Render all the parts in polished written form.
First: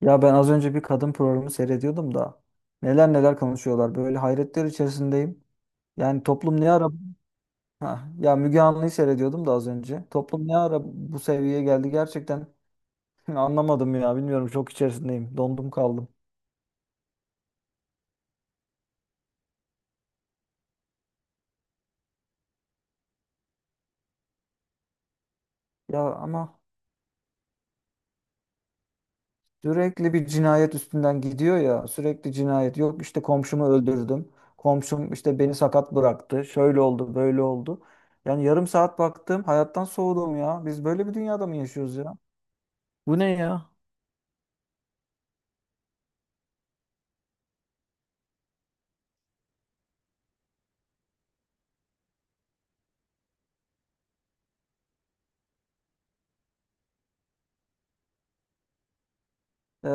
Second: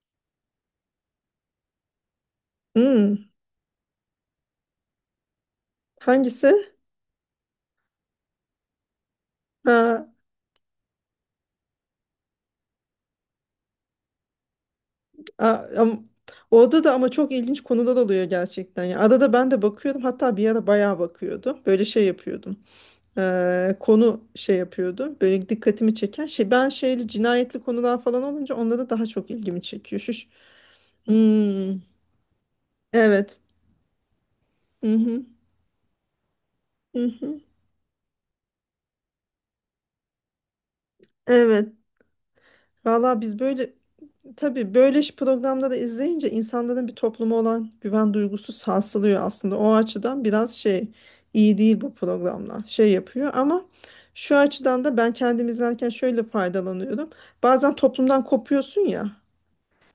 Ya ben az önce bir kadın programı seyrediyordum da neler Hmm, neler konuşuyorlar. Böyle hayretler içerisindeyim. Yani toplum ne hangisi? ara ha, ya Müge Anlı'yı seyrediyordum da az önce. Ha, Toplum ne ara bu seviyeye geldi gerçekten anlamadım ya. Bilmiyorum çok içerisindeyim. a- Dondum am- kaldım. orada da ama çok ilginç konular oluyor gerçekten. Ya adada ben de bakıyordum. Hatta bir ara bayağı bakıyordum. Böyle şey yapıyordum. Konu şey yapıyordu. Böyle dikkatimi Ya çeken şey. ama Ben şeyli cinayetli konular falan olunca onlara daha çok ilgimi çekiyor. Sürekli bir cinayet üstünden gidiyor Hmm, ya. Sürekli cinayet. Yok işte evet. komşumu öldürdüm. Hı Komşum hı, işte beni sakat bıraktı. Şöyle hı oldu, hı. böyle oldu. Yani yarım saat baktım hayattan soğudum ya. Biz böyle bir dünyada mı Evet. yaşıyoruz ya? Bu Valla ne biz ya? böyle. Tabii böyle iş programda da izleyince insanların bir topluma olan güven duygusu sarsılıyor aslında. O açıdan biraz şey, iyi değil bu programlar. Şey yapıyor ama şu açıdan da ben kendim izlerken şöyle faydalanıyorum. Bazen toplumdan kopuyorsun ya.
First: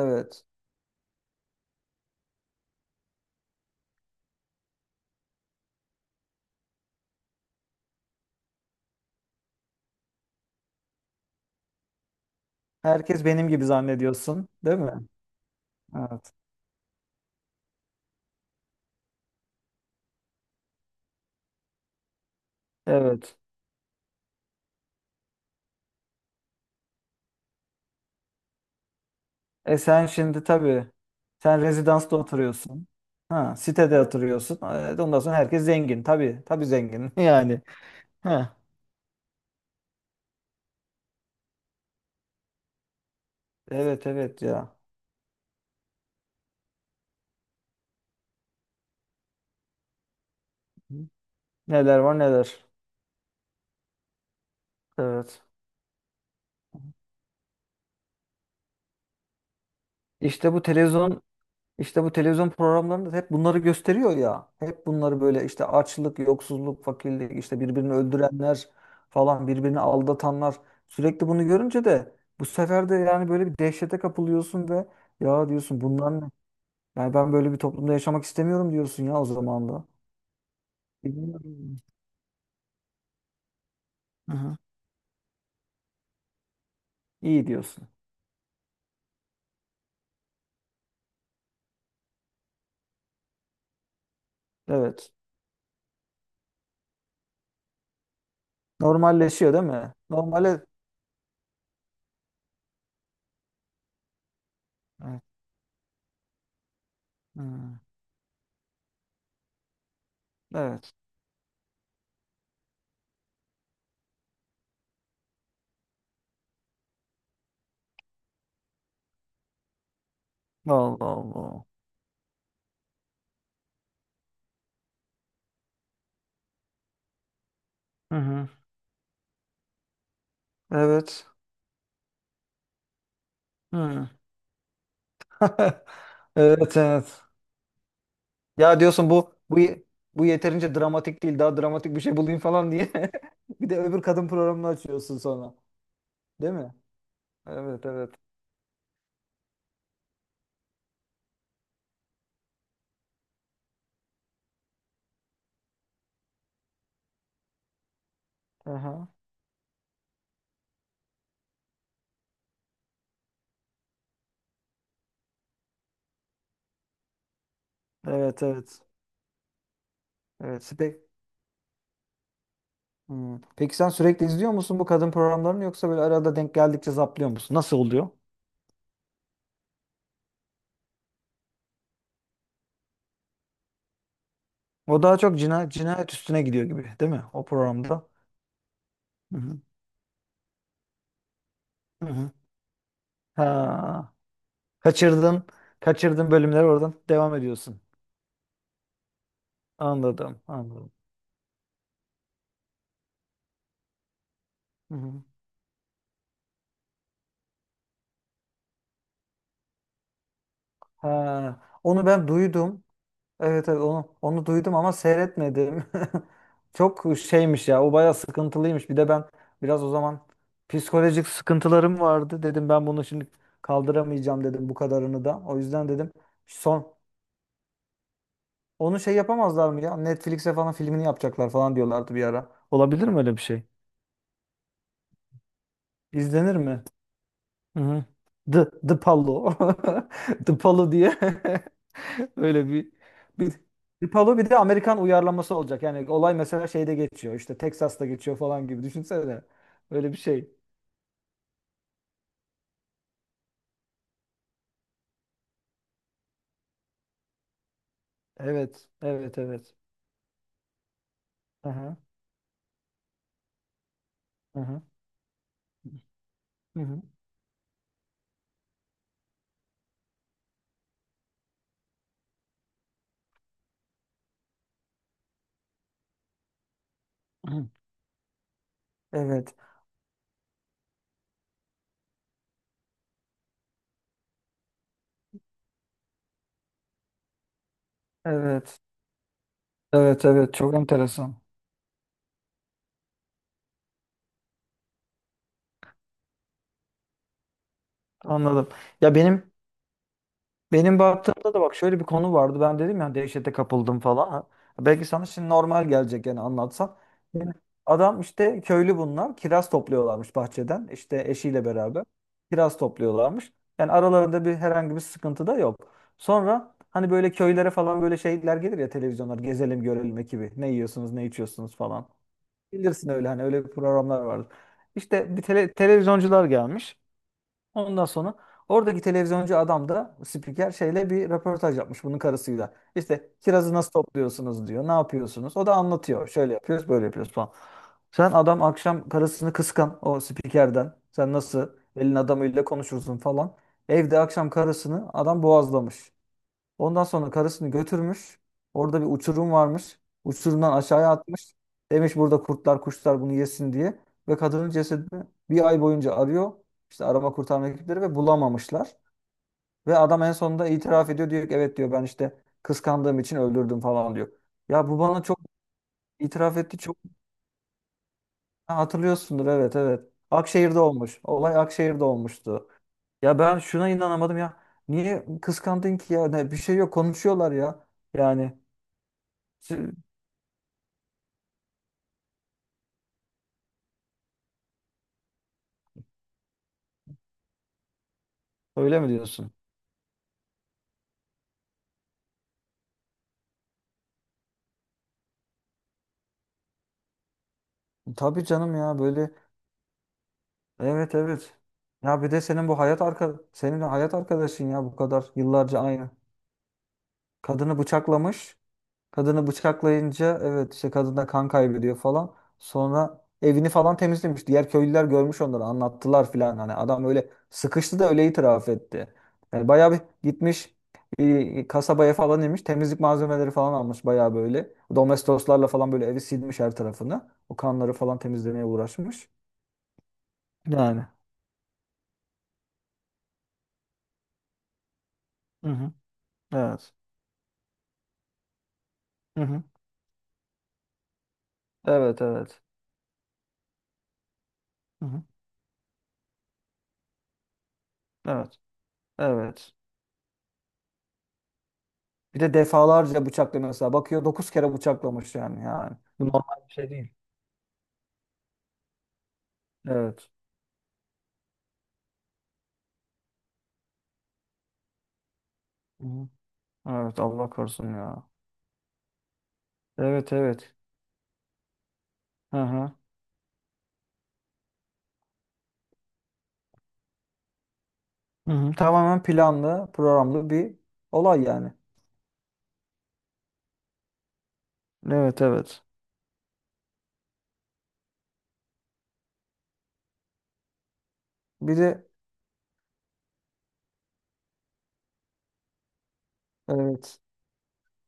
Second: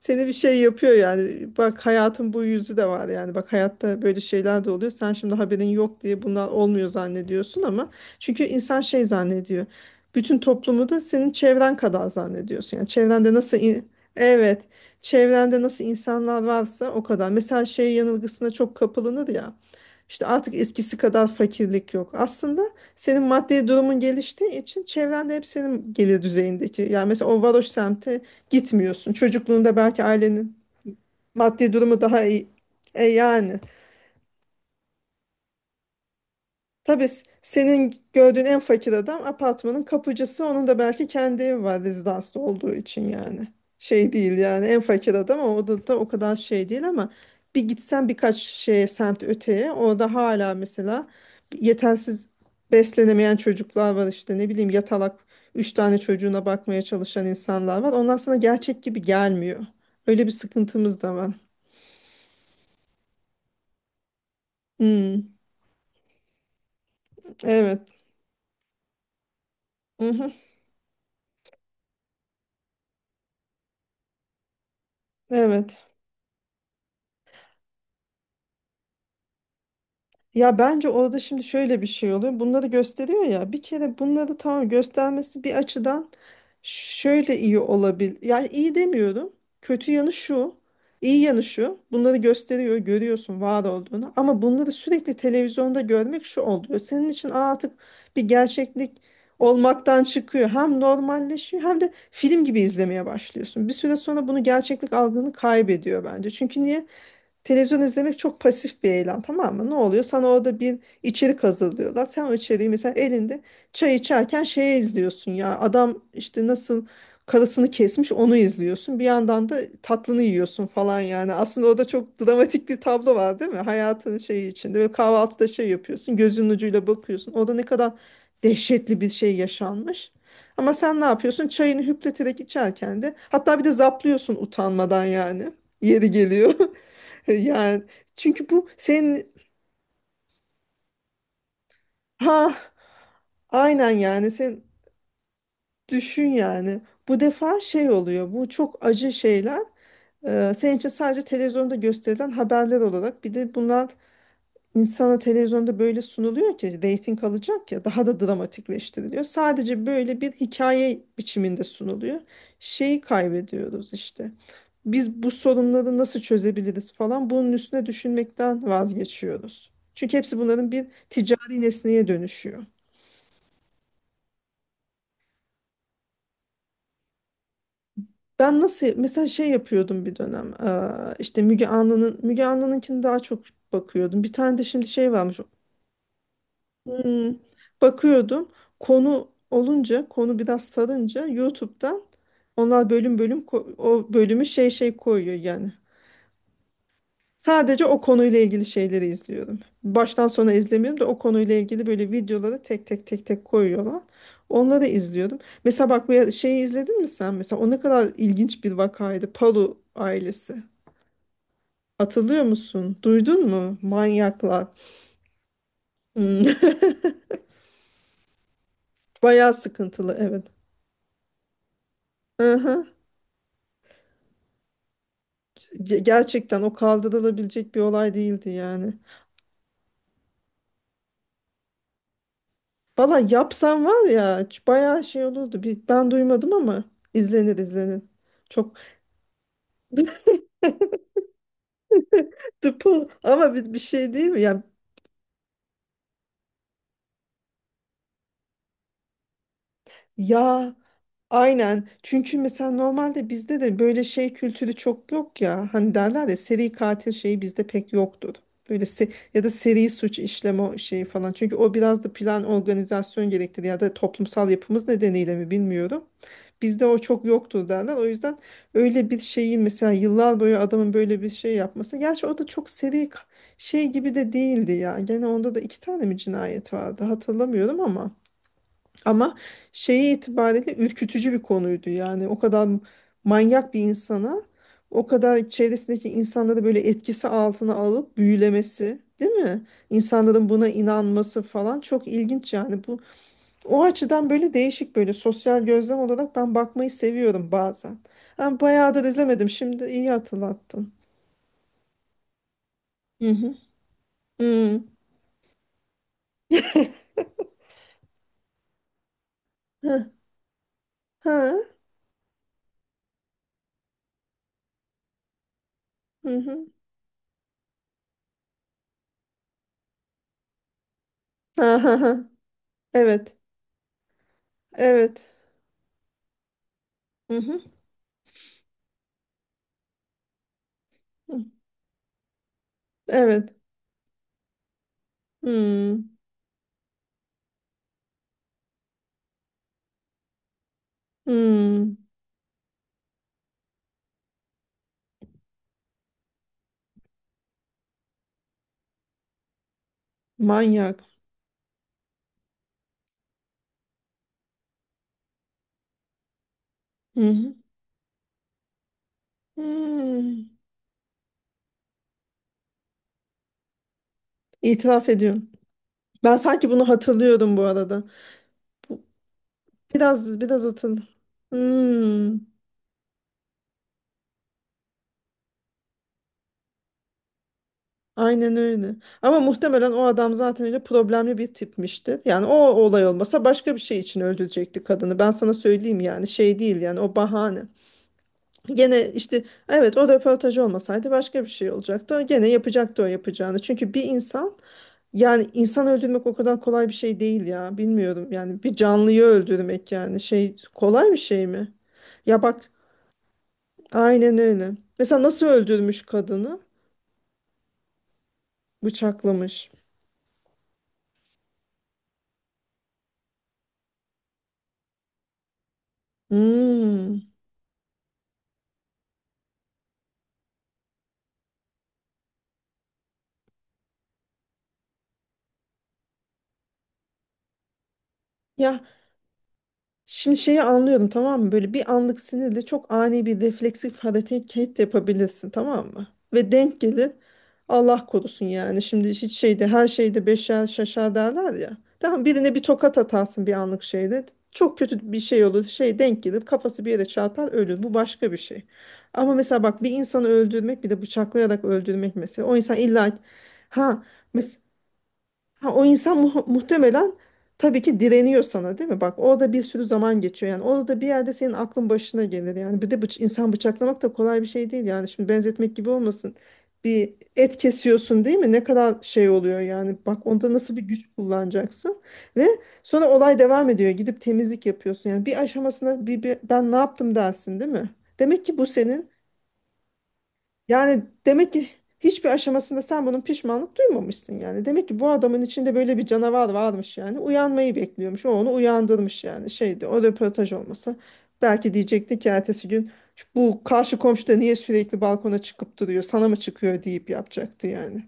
Seni bir şey yapıyor yani. Bak hayatın bu yüzü de var yani. Bak hayatta böyle şeyler de oluyor. Sen şimdi haberin yok diye bunlar olmuyor zannediyorsun ama çünkü insan şey zannediyor. Bütün toplumu da senin çevren kadar zannediyorsun. Yani Herkes çevrende benim nasıl, gibi zannediyorsun, evet, değil mi? çevrende nasıl Evet. insanlar varsa o kadar. Mesela şey yanılgısına çok kapılınır ya. İşte artık eskisi kadar fakirlik yok. Aslında senin Evet. maddi durumun geliştiği için çevrende hep senin gelir düzeyindeki. Yani mesela o varoş semti gitmiyorsun. Çocukluğunda E belki sen şimdi ailenin tabii sen maddi durumu rezidansta daha iyi. oturuyorsun. E Ha, yani. sitede oturuyorsun. Evet, ondan sonra herkes zengin. Tabii, tabii Tabii zengin yani. senin gördüğün Ha. en fakir adam apartmanın kapıcısı. Onun da belki kendi evi var rezidanslı olduğu için yani. Evet, Şey değil evet yani ya. en fakir adam ama o da o kadar şey değil ama bir gitsen birkaç şeye semt öteye orada hala mesela Neler var yetersiz neler. beslenemeyen çocuklar var işte ne bileyim yatalak Evet. üç tane çocuğuna bakmaya çalışan insanlar var. Onlar sana gerçek gibi gelmiyor. Öyle bir İşte bu sıkıntımız da televizyon var. İşte bu televizyon programlarında da hep bunları gösteriyor ya. Hep bunları Hmm, böyle işte açlık, yoksulluk, fakirlik, işte evet. birbirini öldürenler falan, birbirini Mhm, aldatanlar. Sürekli bunu görünce de bu sefer de yani böyle bir dehşete kapılıyorsun ve ya diyorsun evet. bunlar ne? Yani ben böyle bir toplumda yaşamak istemiyorum diyorsun ya o zaman da. Ya bence orada şimdi Bilmiyorum. şöyle bir şey oluyor. Bunları gösteriyor ya. Bir kere bunları Aha. tamam göstermesi bir açıdan şöyle İyi iyi diyorsun. olabilir. Yani iyi demiyorum. Kötü yanı şu. İyi yanı şu. Bunları gösteriyor, görüyorsun var olduğunu. Ama bunları Evet. sürekli televizyonda görmek şu oluyor. Senin için "Aa, artık bir gerçeklik Normalleşiyor değil mi? olmaktan çıkıyor." Normale... Hem normalleşiyor hem de film gibi izlemeye başlıyorsun. Bir süre sonra bunu gerçeklik Evet. algını kaybediyor bence. Çünkü niye? Hı. Televizyon izlemek çok pasif bir eylem, tamam mı? Ne oluyor? Sana orada bir Evet. içerik hazırlıyorlar. Sen o içeriği mesela elinde çay içerken şeye izliyorsun ya. Adam işte nasıl karısını kesmiş onu izliyorsun. Bir yandan da tatlını yiyorsun Allah falan yani. Allah. Aslında orada çok dramatik bir tablo var, değil mi? Hayatın şeyi içinde. Böyle kahvaltıda şey yapıyorsun. Gözünün ucuyla bakıyorsun. Orada ne kadar Hı hı. dehşetli bir şey yaşanmış. Ama sen ne Evet. yapıyorsun? Çayını hüpleterek içerken de hatta bir de Hı. zaplıyorsun utanmadan yani. Yeri geliyor. Evet evet. Yani çünkü bu Ya diyorsun senin bu yeterince dramatik değil. Daha dramatik bir şey bulayım ha falan diye. Bir de aynen öbür kadın yani sen programını açıyorsun sonra. düşün Değil mi? yani bu defa Evet şey evet. oluyor bu çok acı şeyler. Senin için sadece televizyonda gösterilen haberler olarak bir de bunlar. İnsana televizyonda böyle sunuluyor ki reyting alacak ya, daha da Aha. dramatikleştiriliyor. Sadece böyle bir hikaye biçiminde sunuluyor. Şeyi kaybediyoruz işte. Biz bu sorunları nasıl çözebiliriz falan bunun üstüne Evet düşünmekten evet. vazgeçiyoruz. Çünkü hepsi Evet. bunların bir Spe- ticari nesneye dönüşüyor. hmm. Peki sen sürekli izliyor musun bu kadın programlarını yoksa böyle arada denk geldikçe zaplıyor musun? Nasıl oluyor? Ben nasıl mesela şey yapıyordum bir dönem işte Müge Anlı'nın Müge Anlı'nınkini daha çok bakıyordum. Bir tane de şimdi O şey daha çok varmış. Cinayet üstüne gidiyor gibi, değil mi? Hmm, O programda. bakıyordum. Konu Hı hı. olunca, konu biraz sarınca YouTube'dan Hı hı. onlar bölüm bölüm o Ha. bölümü şey şey koyuyor Kaçırdın. yani. Kaçırdın bölümleri oradan devam ediyorsun. Sadece o konuyla ilgili şeyleri izliyorum. Baştan Anladım. sona Anladım. izlemiyorum da o konuyla ilgili böyle videoları tek tek tek tek koyuyorlar. Onları Hı hı. izliyorum. Mesela bak bir şeyi izledin mi sen? Mesela o ne kadar ilginç bir vakaydı. Palu ailesi. Ha. Onu ben Hatırlıyor duydum. musun? Duydun Evet mu? evet onu Manyaklar. duydum ama seyretmedim. Hmm. Çok şeymiş ya. O bayağı sıkıntılıymış. Bir de ben Bayağı biraz o sıkıntılı, zaman evet. psikolojik sıkıntılarım vardı. Hı Dedim hı. ben bunu şimdi kaldıramayacağım dedim bu kadarını da. O yüzden dedim Gerçekten o son kaldırılabilecek bir olay değildi yani. onu şey yapamazlar mı ya? Netflix'e falan filmini yapacaklar falan diyorlardı bir ara. Olabilir Valla mi öyle bir şey? yapsam var ya, bayağı şey olurdu. Bir, ben duymadım İzlenir mi? ama izlenir Hı izlenir. hı. The, Çok the Palo. The Palo diye. Öyle dıpı bir ama bir Bir şey değil Palo mi? bir de Amerikan uyarlaması olacak. Yani olay mesela şeyde geçiyor. İşte Texas'ta geçiyor falan gibi. Düşünsene. Öyle bir şey. Ya aynen. Çünkü mesela normalde bizde de böyle şey kültürü çok yok ya. Hani derler ya seri katil şeyi bizde pek yoktur. Böyle Evet. Evet. ya da Evet. seri suç işleme şeyi falan. Çünkü o Aha, biraz da plan organizasyon gerektirir ya da toplumsal aha, yapımız nedeniyle mi bilmiyorum. hı Bizde o hı, çok yoktu derler. O yüzden öyle bir şeyi mesela yıllar boyu adamın böyle bir şey yapması. Gerçi o da çok seri şey gibi de değildi ya. Gene onda da iki tane mi cinayet vardı hı. hatırlamıyorum ama. Ama Evet. şeyi itibariyle ürkütücü bir konuydu. Yani o kadar manyak bir insana o kadar çevresindeki insanları böyle etkisi altına alıp Evet. büyülemesi, değil mi? Evet. İnsanların Evet. buna Çok enteresan. inanması falan çok ilginç yani bu, o açıdan böyle değişik böyle sosyal gözlem olarak ben bakmayı seviyorum bazen. Ben Anladım. bayağıdır Ya izlemedim. benim Şimdi iyi hatırlattın. benim baktığımda da bak şöyle bir konu vardı. Ben dedim ya Hı dehşete hı. kapıldım falan. Ha, Hı. belki sana şimdi normal gelecek yani anlatsam. Yani adam işte köylü bunlar. Kiraz Hı. topluyorlarmış bahçeden. İşte Ha. eşiyle beraber kiraz topluyorlarmış. Yani aralarında bir herhangi bir sıkıntı da yok. Hı hı. Sonra hani böyle köylere falan böyle şeyler gelir ya televizyonlar gezelim görelim ekibi. Ne yiyorsunuz ne içiyorsunuz Ha, ha, falan. ha. Bilirsin öyle Evet. hani öyle programlar vardır. Evet. İşte bir televizyoncular gelmiş. Hı hı. Ondan sonra oradaki televizyoncu adam da spiker şeyle bir Hı. röportaj yapmış bunun karısıyla. İşte Evet. kirazı nasıl topluyorsunuz diyor. Ne yapıyorsunuz? O da Hı. anlatıyor. Şöyle yapıyoruz, böyle yapıyoruz falan. Sen adam akşam karısını kıskan o spikerden. Sen Hı. nasıl elin adamıyla konuşursun falan. Evde akşam karısını adam boğazlamış. Ondan sonra karısını götürmüş. Orada bir uçurum varmış. Uçurumdan Manyak. aşağıya atmış. Demiş burada kurtlar kuşlar bunu yesin diye. Ve kadının cesedini bir ay boyunca arıyor. İşte Hı arama hı. kurtarma ekipleri ve bulamamışlar. Ve adam en Hı. sonunda itiraf ediyor. Diyor ki evet diyor ben işte kıskandığım için öldürdüm falan diyor. Ya bu İtiraf bana çok ediyorum. Ben itiraf sanki etti. bunu Çok hatırlıyorum bu arada. ha, hatırlıyorsundur evet evet. Biraz biraz Akşehir'de olmuş. Olay Akşehir'de hatırlıyorum. olmuştu. Ya ben şuna inanamadım ya. Niye kıskandın ki ya? Ne, bir şey yok konuşuyorlar ya. Aynen Yani öyle. Ama muhtemelen o adam zaten öyle problemli bir tipmişti. Yani o olay olmasa başka bir şey için öldürecekti kadını. Ben sana söyleyeyim yani şey değil yani o bahane. öyle mi Gene işte diyorsun? evet o röportaj olmasaydı başka bir şey olacaktı. O gene yapacaktı o yapacağını. Çünkü bir insan yani insan öldürmek o kadar kolay bir şey değil ya. Bilmiyorum Tabii yani bir canım ya canlıyı böyle öldürmek yani şey kolay evet bir şey evet. mi? Ya bir de Ya senin bak bu hayat arka senin hayat aynen arkadaşın öyle. ya bu Mesela kadar nasıl yıllarca öldürmüş aynı. kadını? Kadını bıçaklamış. Kadını Bıçaklamış. bıçaklayınca evet işte kadın da kan kaybediyor falan. Sonra evini falan temizlemiş. Diğer köylüler görmüş onları anlattılar filan. Hani adam Hmm. öyle sıkıştı da öyle itiraf etti. Yani bayağı bir gitmiş kasabaya falan inmiş. Temizlik malzemeleri falan almış bayağı böyle. Domestoslarla falan böyle evi silmiş her tarafını. O kanları falan temizlemeye Ya uğraşmış. şimdi şeyi Yani. anlıyorum, tamam mı? Böyle bir anlık sinirle çok ani bir refleksif hareket yapabilirsin, Hı tamam hı. mı? Ve denk Evet. gelir, Allah korusun yani. Şimdi hiç Hı hı. şeyde her şeyde beşer şaşar derler ya. Evet, Tamam, birine evet. bir tokat atarsın bir anlık şeyle. Çok Hı kötü bir hı. şey olur. Şey denk gelir, kafası bir yere çarpar, ölür. Bu başka bir Evet. şey. Ama mesela Evet. bak bir insanı öldürmek, bir de bıçaklayarak öldürmek Bir mesela. de O insan illa defalarca bıçaklıyor mesela. ha Bakıyor 9 mes kere bıçaklamış yani Ha, o yani. insan Bu normal bir şey muhtemelen değil. tabii ki direniyor sana, değil mi? Bak orada bir sürü zaman Evet. geçiyor. Yani orada bir yerde senin aklın başına gelir. Yani bir de insan bıçaklamak da kolay bir şey değil. Yani şimdi benzetmek gibi Hı hı. olmasın. Bir Evet Allah et korusun kesiyorsun, ya. değil mi? Ne kadar şey oluyor yani. Bak Evet onda evet. nasıl bir güç kullanacaksın. Ve Hı hı. sonra olay devam ediyor. Gidip temizlik yapıyorsun. Yani bir aşamasına bir ben ne yaptım dersin, değil mi? Demek Hı ki bu hı. senin Tamamen planlı, programlı bir yani olay demek ki yani. hiçbir aşamasında sen bunun pişmanlık duymamışsın yani. Demek ki bu adamın Evet içinde evet. böyle bir canavar varmış yani. Uyanmayı bekliyormuş. O onu uyandırmış yani. Şeydi o röportaj olmasa. Belki Bir de diyecekti ki ertesi gün, "Şu bu karşı komşu da niye sürekli balkona çıkıp duruyor? Sana mı çıkıyor?" deyip evet. yapacaktı yani.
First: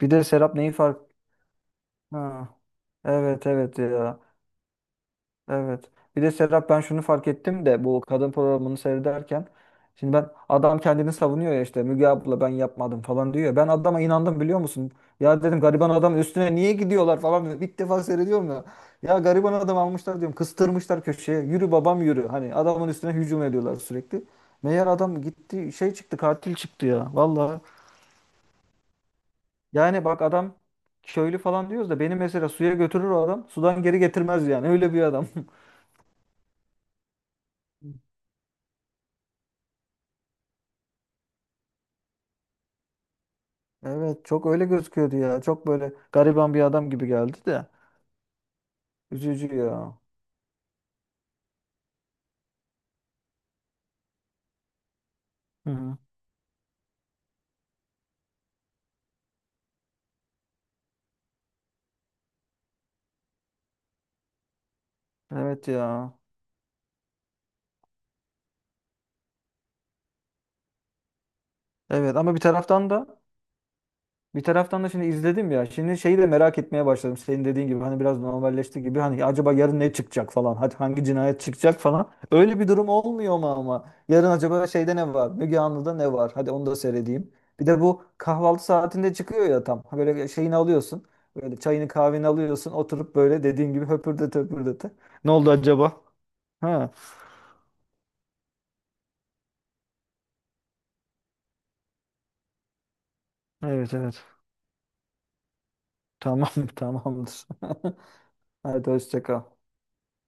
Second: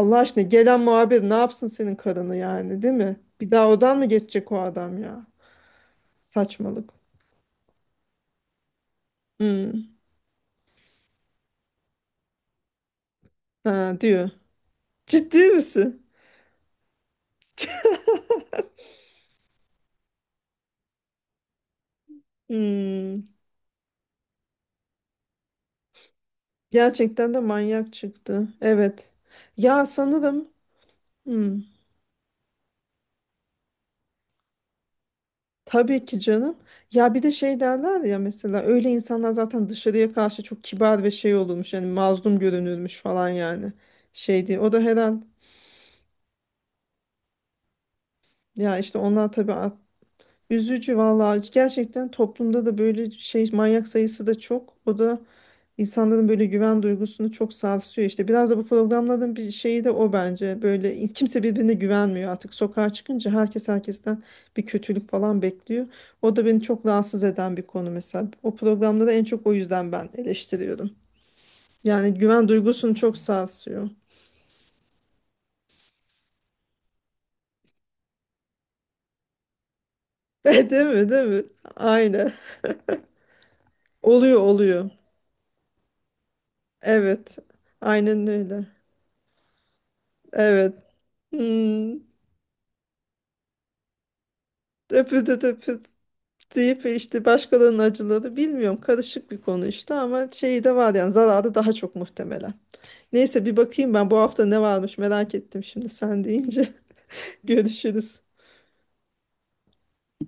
Bir de aşkına Serap neyi gelen fark... muhabir ne yapsın senin karını Ha. yani, değil mi? Evet Bir daha evet odan mı ya. geçecek o adam ya? Evet. Bir de Serap ben Saçmalık. şunu fark ettim de bu kadın programını seyrederken Hmm. şimdi ben adam kendini savunuyor ya işte Müge abla ben yapmadım falan diyor. Ya. Ben Ha, adama diyor. inandım biliyor musun? Ciddi Ya dedim gariban misin? adam üstüne niye gidiyorlar falan ilk defa seyrediyorum ya. Ya gariban adam almışlar diyorum kıstırmışlar köşeye yürü babam yürü. Hani adamın üstüne Hmm. hücum ediyorlar sürekli. Meğer adam gitti şey çıktı katil çıktı ya Gerçekten de vallahi. manyak çıktı. Evet. Ya Yani bak sanırım adam köylü hmm, falan diyoruz da beni mesela suya götürür o adam sudan geri getirmez yani öyle bir adam. tabii ki canım. Ya bir de şey derler ya mesela, öyle insanlar zaten dışarıya karşı çok kibar ve şey olurmuş. Yani mazlum görünürmüş falan yani. Evet çok Şeydi. öyle O da gözüküyordu ya. Çok böyle gariban bir adam gibi geldi de. ya işte onlar tabii. Üzücü ya. Üzücü vallahi, gerçekten toplumda da böyle şey manyak sayısı da çok. O da Hı hı. insanların böyle güven duygusunu çok sarsıyor işte. Biraz da bu programların bir şeyi de o bence. Böyle kimse birbirine güvenmiyor artık. Sokağa çıkınca herkes herkesten bir kötülük falan Evet bekliyor. ya. O da beni çok rahatsız eden bir konu mesela. O programda da en çok o yüzden ben eleştiriyorum. Yani Evet ama bir güven taraftan duygusunu çok da sarsıyor. bir taraftan da şimdi izledim ya. Şimdi şeyi de merak etmeye başladım. Senin dediğin gibi hani biraz normalleşti gibi. Hani acaba yarın ne çıkacak falan. Hadi Değil hangi mi? Değil cinayet mi? çıkacak falan. Aynen. Öyle bir durum olmuyor mu ama? Yarın Oluyor acaba oluyor. şeyde ne var? Müge Anlı'da ne var? Hadi onu da seyredeyim. Evet. Bir de bu Aynen kahvaltı öyle. saatinde çıkıyor ya tam. Ha böyle şeyini Evet. alıyorsun. Böyle çayını Hmm. kahveni alıyorsun. Oturup böyle dediğin gibi höpürdete höpürdete. Ne Öpüldü oldu öpüldü acaba? deyip Ha. işte başkalarının acıları bilmiyorum, karışık bir konu işte ama şeyi de var yani, zararı daha çok muhtemelen. Neyse bir bakayım Evet ben bu evet. hafta ne varmış, merak ettim şimdi sen Tamam deyince. tamamdır. Görüşürüz. Hadi hoşça kal.